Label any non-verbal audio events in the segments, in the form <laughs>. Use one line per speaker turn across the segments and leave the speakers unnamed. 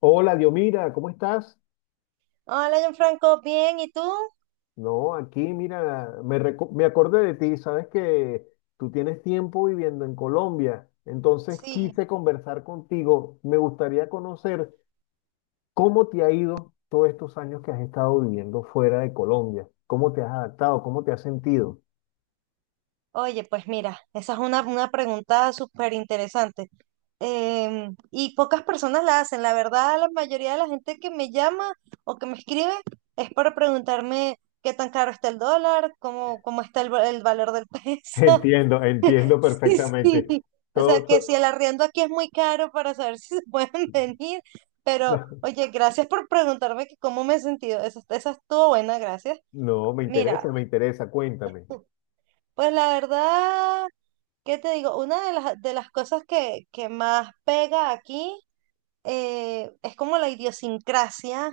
Hola, Diomira, ¿cómo estás?
Hola, Gianfranco, bien, ¿y tú?
No, aquí, mira, me acordé de ti, sabes que tú tienes tiempo viviendo en Colombia, entonces
Sí.
quise conversar contigo. Me gustaría conocer cómo te ha ido todos estos años que has estado viviendo fuera de Colombia, cómo te has adaptado, cómo te has sentido.
Oye, pues mira, esa es una pregunta súper interesante. Y pocas personas la hacen. La verdad, la mayoría de la gente que me llama o que me escribe es para preguntarme qué tan caro está el dólar, cómo está el valor del
<laughs>
peso.
Entiendo,
<laughs>
entiendo
Sí,
perfectamente.
sí. O sea,
Todo,
que si
todo-
el arriendo aquí es muy caro para saber si se pueden <laughs> venir. Pero,
<laughs>
oye, gracias por preguntarme que cómo me he sentido. Esa estuvo buena, gracias.
no,
Mira,
me interesa, cuéntame.
pues la verdad, ¿qué te digo? Una de las cosas que más pega aquí, es como la idiosincrasia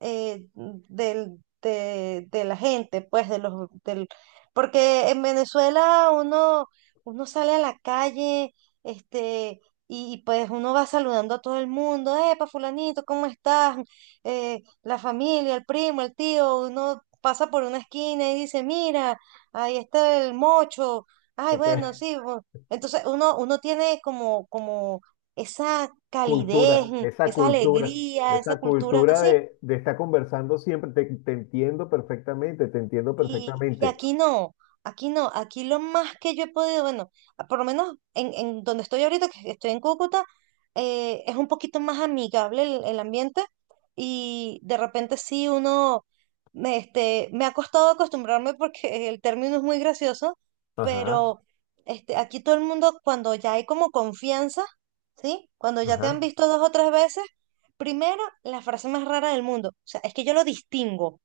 de la gente, pues, porque en Venezuela uno, uno sale a la calle, este, y pues uno va saludando a todo el mundo, epa, fulanito, ¿cómo estás? La familia, el primo, el tío, uno pasa por una esquina y dice, mira, ahí está el mocho, ay,
Ok.
bueno, sí, bu-". Entonces uno tiene como, como esa calidez,
Cultura, esa
esa
cultura,
alegría, esa
esa
cultura
cultura
así.
de, de estar conversando siempre, te entiendo perfectamente, te entiendo
Y
perfectamente.
aquí no, aquí no, aquí lo más que yo he podido, bueno, por lo menos en donde estoy ahorita, que estoy en Cúcuta. Es un poquito más amigable el ambiente y de repente sí uno, me ha costado acostumbrarme porque el término es muy gracioso,
Ajá,
pero, aquí todo el mundo cuando ya hay como confianza, ¿sí? Cuando ya te han
ajá.
visto 2 o 3 veces, primero la frase más rara del mundo, o sea, es que yo lo distingo.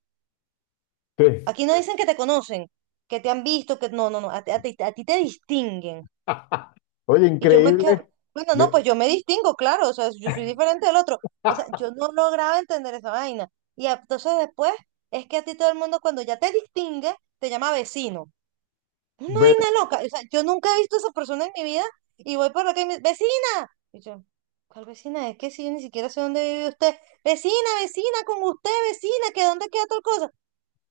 Sí.
Aquí no dicen que te conocen, que te han visto, que no, no, no, a ti te distinguen.
<laughs> Oye,
Y yo me quedo,
increíble.
bueno, no,
Me-
pues yo me distingo, claro, o sea, yo soy diferente del otro. O sea,
<laughs>
yo no lograba entender esa vaina. Entonces después es que a ti todo el mundo cuando ya te distingue, te llama vecino. Una
Bueno,
vaina loca. O sea, yo nunca he visto a esa persona en mi vida y voy por acá y me vecina. Y yo, ¿cuál vecina? Es que si yo ni siquiera sé dónde vive usted. Vecina, vecina, con usted, vecina, que dónde queda tal cosa.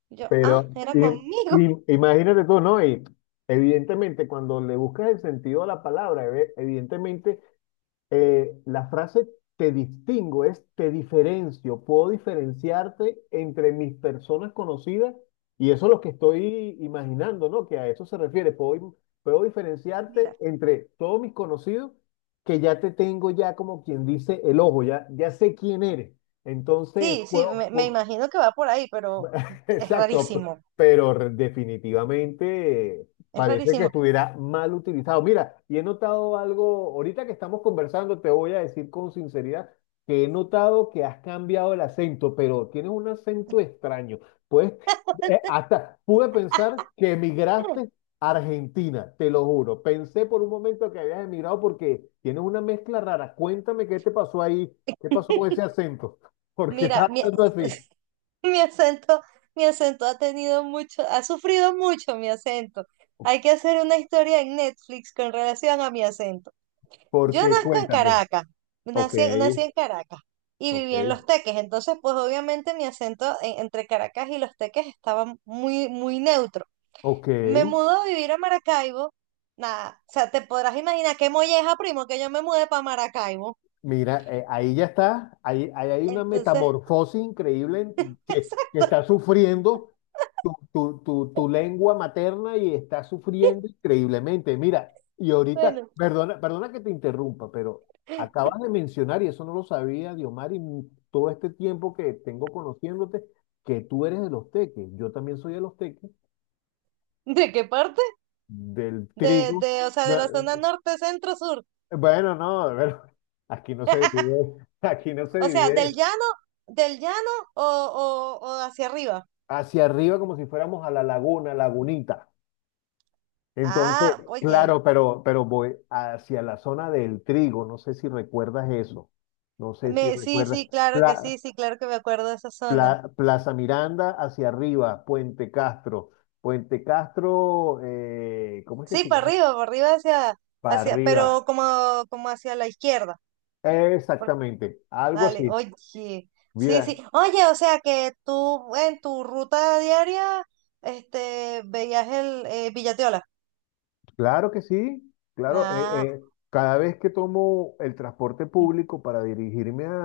Y yo, ah,
pero
era conmigo.
imagínate tú, ¿no? Y evidentemente, cuando le buscas el sentido a la palabra, evidentemente la frase te distingo es te diferencio, puedo diferenciarte entre mis personas conocidas y eso es lo que estoy imaginando, ¿no? Que a eso se refiere, puedo, puedo
<laughs>
diferenciarte
Mira.
entre todos mis conocidos que ya te tengo ya como quien dice el ojo, ya, ya sé quién eres. Entonces
Sí, sí,
puedo,
me
pu-
imagino que va por ahí, pero es
Exacto,
rarísimo,
pero definitivamente
es
parece que
rarísimo.
estuviera mal utilizado. Mira, y he notado algo, ahorita que estamos conversando, te voy a decir con sinceridad que he notado que has cambiado el acento, pero tienes un acento extraño. Pues hasta pude pensar que emigraste
<clears throat>
a Argentina, te lo juro. Pensé por un momento que habías emigrado porque tienes una mezcla rara. Cuéntame qué te pasó ahí, qué pasó con ese acento, <laughs> porque
Mira,
estás
mi,
hablando así,
<laughs> mi acento, mi acento ha tenido mucho, ha sufrido mucho mi acento. Hay que hacer una historia en Netflix con relación a mi acento. Yo
porque
nazco en
cuéntame.
Caracas,
Ok,
nací en Caracas y
ok,
viví en Los Teques, entonces pues obviamente mi acento entre Caracas y Los Teques estaba muy, muy neutro.
ok.
Me mudo a vivir a Maracaibo. Nada, o sea, te podrás imaginar qué molleja, primo, que yo me mudé para Maracaibo.
Mira, ahí ya está, ahí, ahí hay una
Entonces,
metamorfosis increíble
<laughs>
que
exacto.
está sufriendo tu lengua materna y está sufriendo increíblemente. Mira, y ahorita,
Bueno,
perdona, perdona que te interrumpa, pero acabas de mencionar, y eso no lo sabía, Diomar, todo este tiempo que tengo conociéndote, que tú eres de los teques, yo también soy de los teques,
¿de qué parte?
del trigo.
O sea, de la zona norte, centro, sur.
Bueno, no, bueno, <laughs> aquí no se divide, <laughs> aquí no se
O sea,
divide
del llano o hacia arriba.
hacia arriba como si fuéramos a la laguna, lagunita. Entonces,
Ah, oye,
claro, pero voy hacia la zona del trigo, no sé si recuerdas eso, no sé si
sí,
recuerdas.
sí, claro que sí,
Pla-
sí, claro que me acuerdo de esa zona.
Plaza Miranda hacia arriba, Puente Castro, Puente Castro, ¿cómo es que
Sí,
se llama?
para arriba hacia,
Para
pero
arriba,
como hacia la izquierda.
exactamente, algo
Dale,
así.
oye, sí,
Mira,
sí. Oye, o sea que tú en tu ruta diaria, veías el Villatiola.
claro que sí, claro.
Ah,
Cada vez que tomo el transporte público para dirigirme a,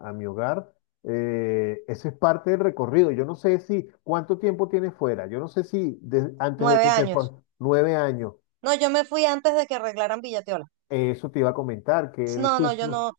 a- a mi hogar, eso es parte del recorrido. Yo no sé si cuánto tiempo tienes fuera. Yo no sé si de- antes de
nueve
que te fue
años.
9 años,
No, yo me fui antes de que arreglaran Villatiola.
eso te iba a comentar, que
No, no, yo no,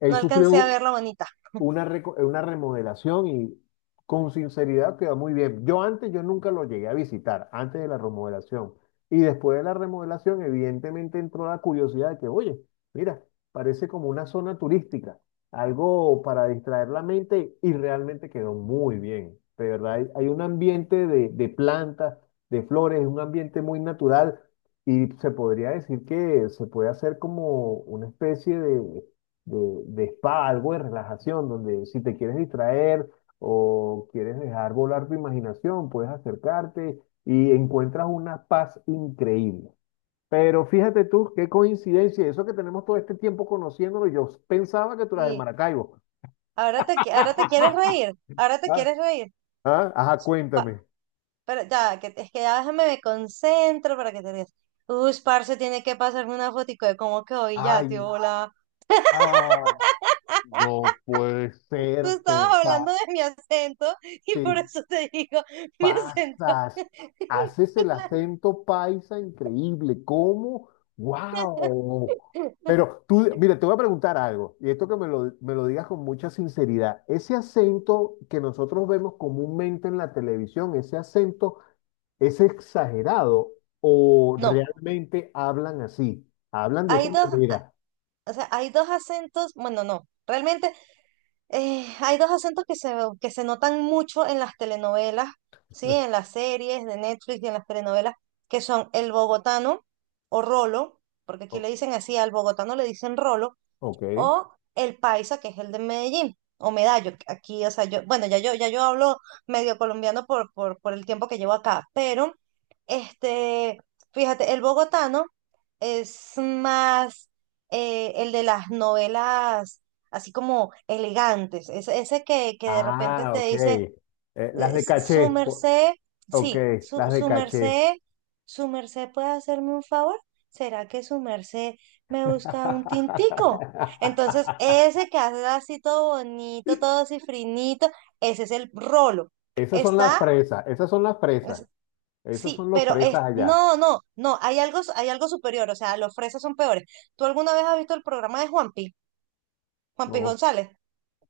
él
no alcancé a
sufrió
ver la bonita.
una, una remodelación y con sinceridad quedó muy bien. Yo antes, yo nunca lo llegué a visitar, antes de la remodelación. Y después de la remodelación, evidentemente entró la curiosidad de que, oye, mira, parece como una zona turística, algo para distraer la mente y realmente quedó muy bien. De verdad, hay un ambiente de plantas, de flores, un ambiente muy natural y se podría decir que se puede hacer como una especie de de, spa, algo de relajación, donde si te quieres distraer o quieres dejar volar tu imaginación, puedes acercarte y encuentras una paz increíble. Pero fíjate tú, qué coincidencia, eso que tenemos todo este tiempo conociéndolo, yo pensaba que tú eras de
Y
Maracaibo.
ahora te quieres reír,
<laughs>
ahora te
Ah,
quieres reír.
ah, ajá,
Pa-
cuéntame.
pero ya, que, es que ya déjame me concentro para que te rías. Uy, parce, tiene que pasarme una fotico de cómo quedó ya, tío,
Ay,
hola.
ah, no puede
Tú
ser,
estabas hablando de mi acento y
te
por eso te digo mi acento.
pasas, haces el
<laughs>
acento paisa increíble, ¿cómo? ¡Wow! Pero tú, mira, te voy a preguntar algo, y esto que me lo digas con mucha sinceridad, ese acento que nosotros vemos comúnmente en la televisión, ese acento es exagerado o
No,
realmente hablan así, hablan de esa
hay dos,
manera.
o sea, hay dos acentos, bueno, no, realmente hay dos acentos que se notan mucho en las telenovelas, ¿sí? En las series de Netflix y en las telenovelas, que, son el bogotano o rolo, porque aquí
O-
le dicen así, al bogotano le dicen rolo,
Ok.
o el paisa, que es el de Medellín, o Medallo, que aquí, o sea, yo, bueno, ya yo, ya yo hablo medio colombiano por el tiempo que llevo acá, pero, este, fíjate, el bogotano es más, el de las novelas, así como elegantes, ese que de repente
Ah,
te
ok.
dice,
Las de
su
caché. O-
merced.
Ok,
Sí, su,
las de
su
caché.
merced, su merced puede hacerme un favor. ¿Será que su merced me busca un tintico? Entonces,
<laughs>
ese que hace así todo bonito, todo cifrinito, ese es el rolo.
Esas son las
Está,
fresas, esas son las
es-
fresas, esos
sí,
son los
pero es,
fresas allá.
no, no, no, hay algo superior, o sea, los fresas son peores. ¿Tú alguna vez has visto el programa de Juanpi, Juanpi
No,
González?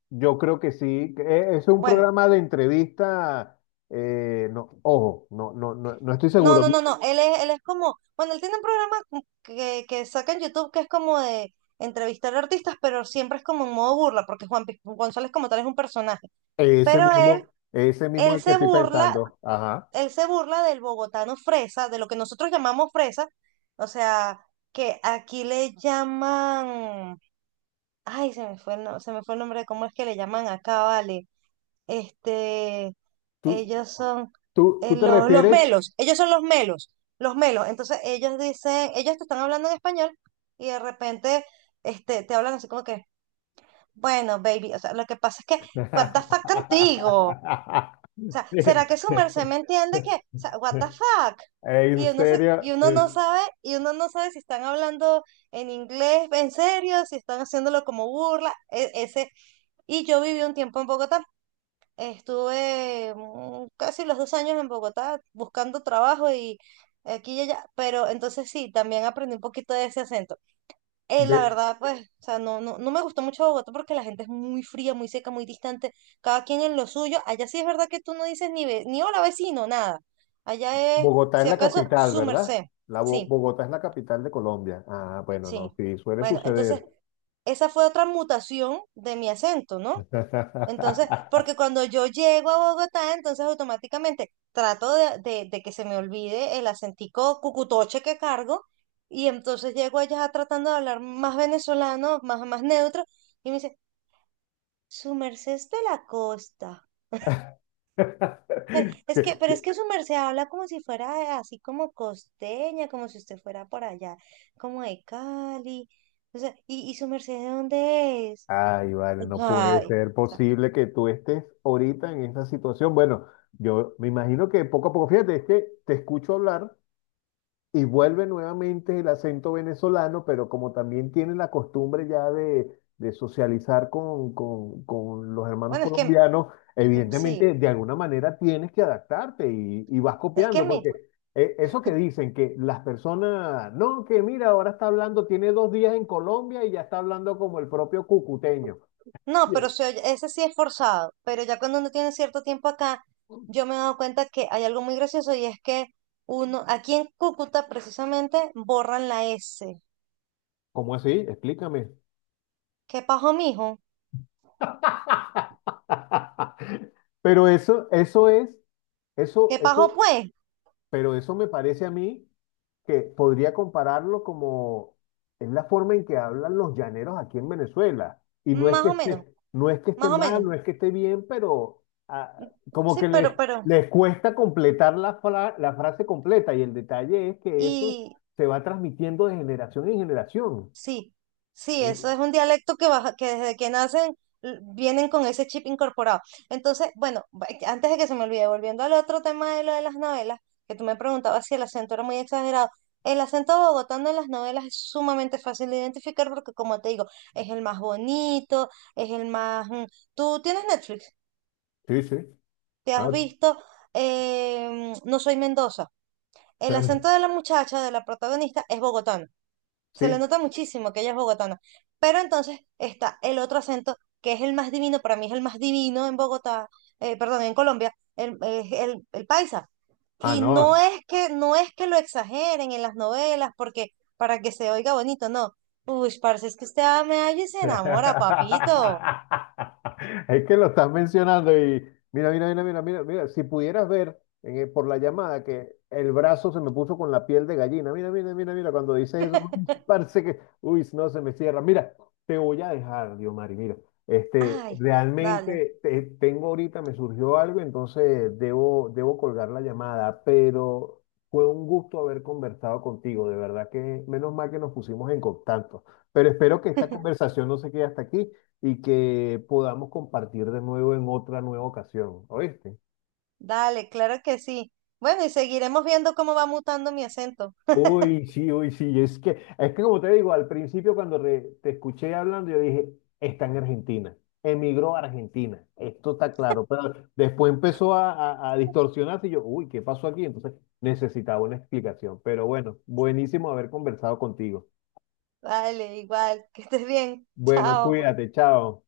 yo creo que sí, que es un
Bueno.
programa de entrevista, no, ojo, no, no, no, no estoy
No,
seguro.
no, no, no. Él es como, bueno, él tiene un programa como que saca en YouTube que es como de entrevistar artistas, pero siempre es como en modo burla, porque Juan Pi- González como tal es un personaje. Pero él,
Ese mismo es
él
el que
se
estoy
burla,
pensando. Ajá.
él se burla del bogotano fresa, de lo que nosotros llamamos fresa, o sea, que aquí le llaman, ay, se me fue el nombre de cómo es que le llaman acá, vale. Este,
¿Tú,
ellos son,
¿tú te
los
refieres?
melos, ellos son los melos, los melos. Entonces ellos dicen, ellos te están hablando en español y de repente, te hablan así como que, bueno, baby, o sea, lo que pasa es que, what the fuck contigo.
<laughs>
O sea,
Sí.
¿será que su merced me entiende que, o
<laughs>
sea, what the fuck?
En
Y uno, se-
serio,
y uno no sabe, y uno no sabe si están hablando en inglés, en serio, si están haciéndolo como burla, ese. Y yo viví un tiempo en Bogotá. Estuve casi los 2 años en Bogotá buscando trabajo y aquí y allá, pero entonces sí, también aprendí un poquito de ese acento. La
ve-
verdad, pues, o sea, no, no, no me gustó mucho Bogotá porque la gente es muy fría, muy seca, muy distante, cada quien en lo suyo. Allá sí es verdad que tú no dices ni, ni hola vecino, nada. Allá es,
Bogotá es
si
la
acaso,
capital,
su
¿verdad?
merced.
La
Sí,
Bogotá es la capital de Colombia. Ah, bueno,
sí.
no, sí, suele
Bueno, entonces,
suceder.
esa fue otra mutación de mi acento, ¿no? Entonces,
<laughs>
porque cuando yo llego a Bogotá, entonces automáticamente trato de que se me olvide el acentico cucutoche que cargo y entonces llego allá tratando de hablar más venezolano, más neutro y me dice, su merced es de la costa. Es que, pero es que su merced habla como si fuera así como costeña, como si usted fuera por allá, como de Cali. O sea, y su merced de dónde es?
Ay, vale, no puede
Ay, o
ser
sea,
posible que tú estés ahorita en esa situación. Bueno, yo me imagino que poco a poco, fíjate, es que te escucho hablar y vuelve nuevamente el acento venezolano, pero como también tiene la costumbre ya de socializar con, con los hermanos
bueno, es que
colombianos,
sí,
evidentemente de alguna manera tienes que adaptarte y vas
es que
copiando,
mi.
porque eso que dicen que las personas, no, que mira, ahora está hablando, tiene 2 días en Colombia y ya está hablando como el propio cucuteño.
No,
Bien.
pero se oye- ese sí es forzado, pero ya cuando uno tiene cierto tiempo acá, yo me he dado cuenta que hay algo muy gracioso y es que uno, aquí en Cúcuta precisamente, borran la S.
¿Cómo así? Explícame.
¿Qué pajo, mijo?
<laughs> Pero eso es, eso,
¿Qué
eso
pajo, pues?
pero eso me parece a mí que podría compararlo como es la forma en que hablan los llaneros aquí en Venezuela. Y no es
Más
que
o
esté,
menos,
no es que esté
más o
mal,
menos.
no es que esté bien, pero ah, como que
Sí,
les, les cuesta completar la frase completa. Y el detalle es que eso
y
se va transmitiendo de generación en generación.
sí, sí, eso es un dialecto que, que desde que nacen, vienen con ese chip incorporado. Entonces, bueno, antes de que se me olvide, volviendo al otro tema de lo de las novelas, que tú me preguntabas si el acento era muy exagerado. El acento bogotano en las novelas es sumamente fácil de identificar porque, como te digo, es el más bonito, es el más... mm. Tú tienes Netflix,
Sí, sí.
te
Ah,
has visto, No soy Mendoza. El
claro.
acento de la muchacha, de la protagonista, es bogotano, se le
Sí.
nota muchísimo que ella es bogotana. Pero entonces está el otro acento que es el más divino, para mí es el más divino en Bogotá, perdón, en Colombia, el, es el paisa.
Ah,
Y no
no.
es que, no es que lo exageren en las novelas, porque para que se oiga bonito, no. Uy, parce, es que usted me halla y se enamora,
<laughs>
papito.
Es que lo estás mencionando y mira, mira, mira, mira, mira, mira, si pudieras ver en el- por la llamada que el brazo se me puso con la piel de gallina. Mira, mira, mira, mira, cuando dices eso, <laughs> uy, parece que, uy, no se me cierra. Mira, te voy a dejar, Diomari, mira, este,
Ay, dale,
tengo ahorita, me surgió algo, entonces debo, debo colgar la llamada, pero fue un gusto haber conversado contigo, de verdad que menos mal que nos pusimos en contacto. Pero espero que esta
<laughs>
conversación no se quede hasta aquí y que podamos compartir de nuevo en otra nueva ocasión, ¿oíste?
dale, claro que sí. Bueno, y seguiremos viendo cómo va mutando mi acento.
Uy, sí, es que como te digo, al principio cuando te escuché hablando, yo dije, está en Argentina, emigró a Argentina, esto está claro, pero después empezó a distorsionarse y yo, uy, ¿qué pasó aquí? Entonces necesitaba una explicación, pero bueno, buenísimo haber conversado contigo.
Dale, igual, que estés bien.
Bueno,
Chao.
cuídate, chao.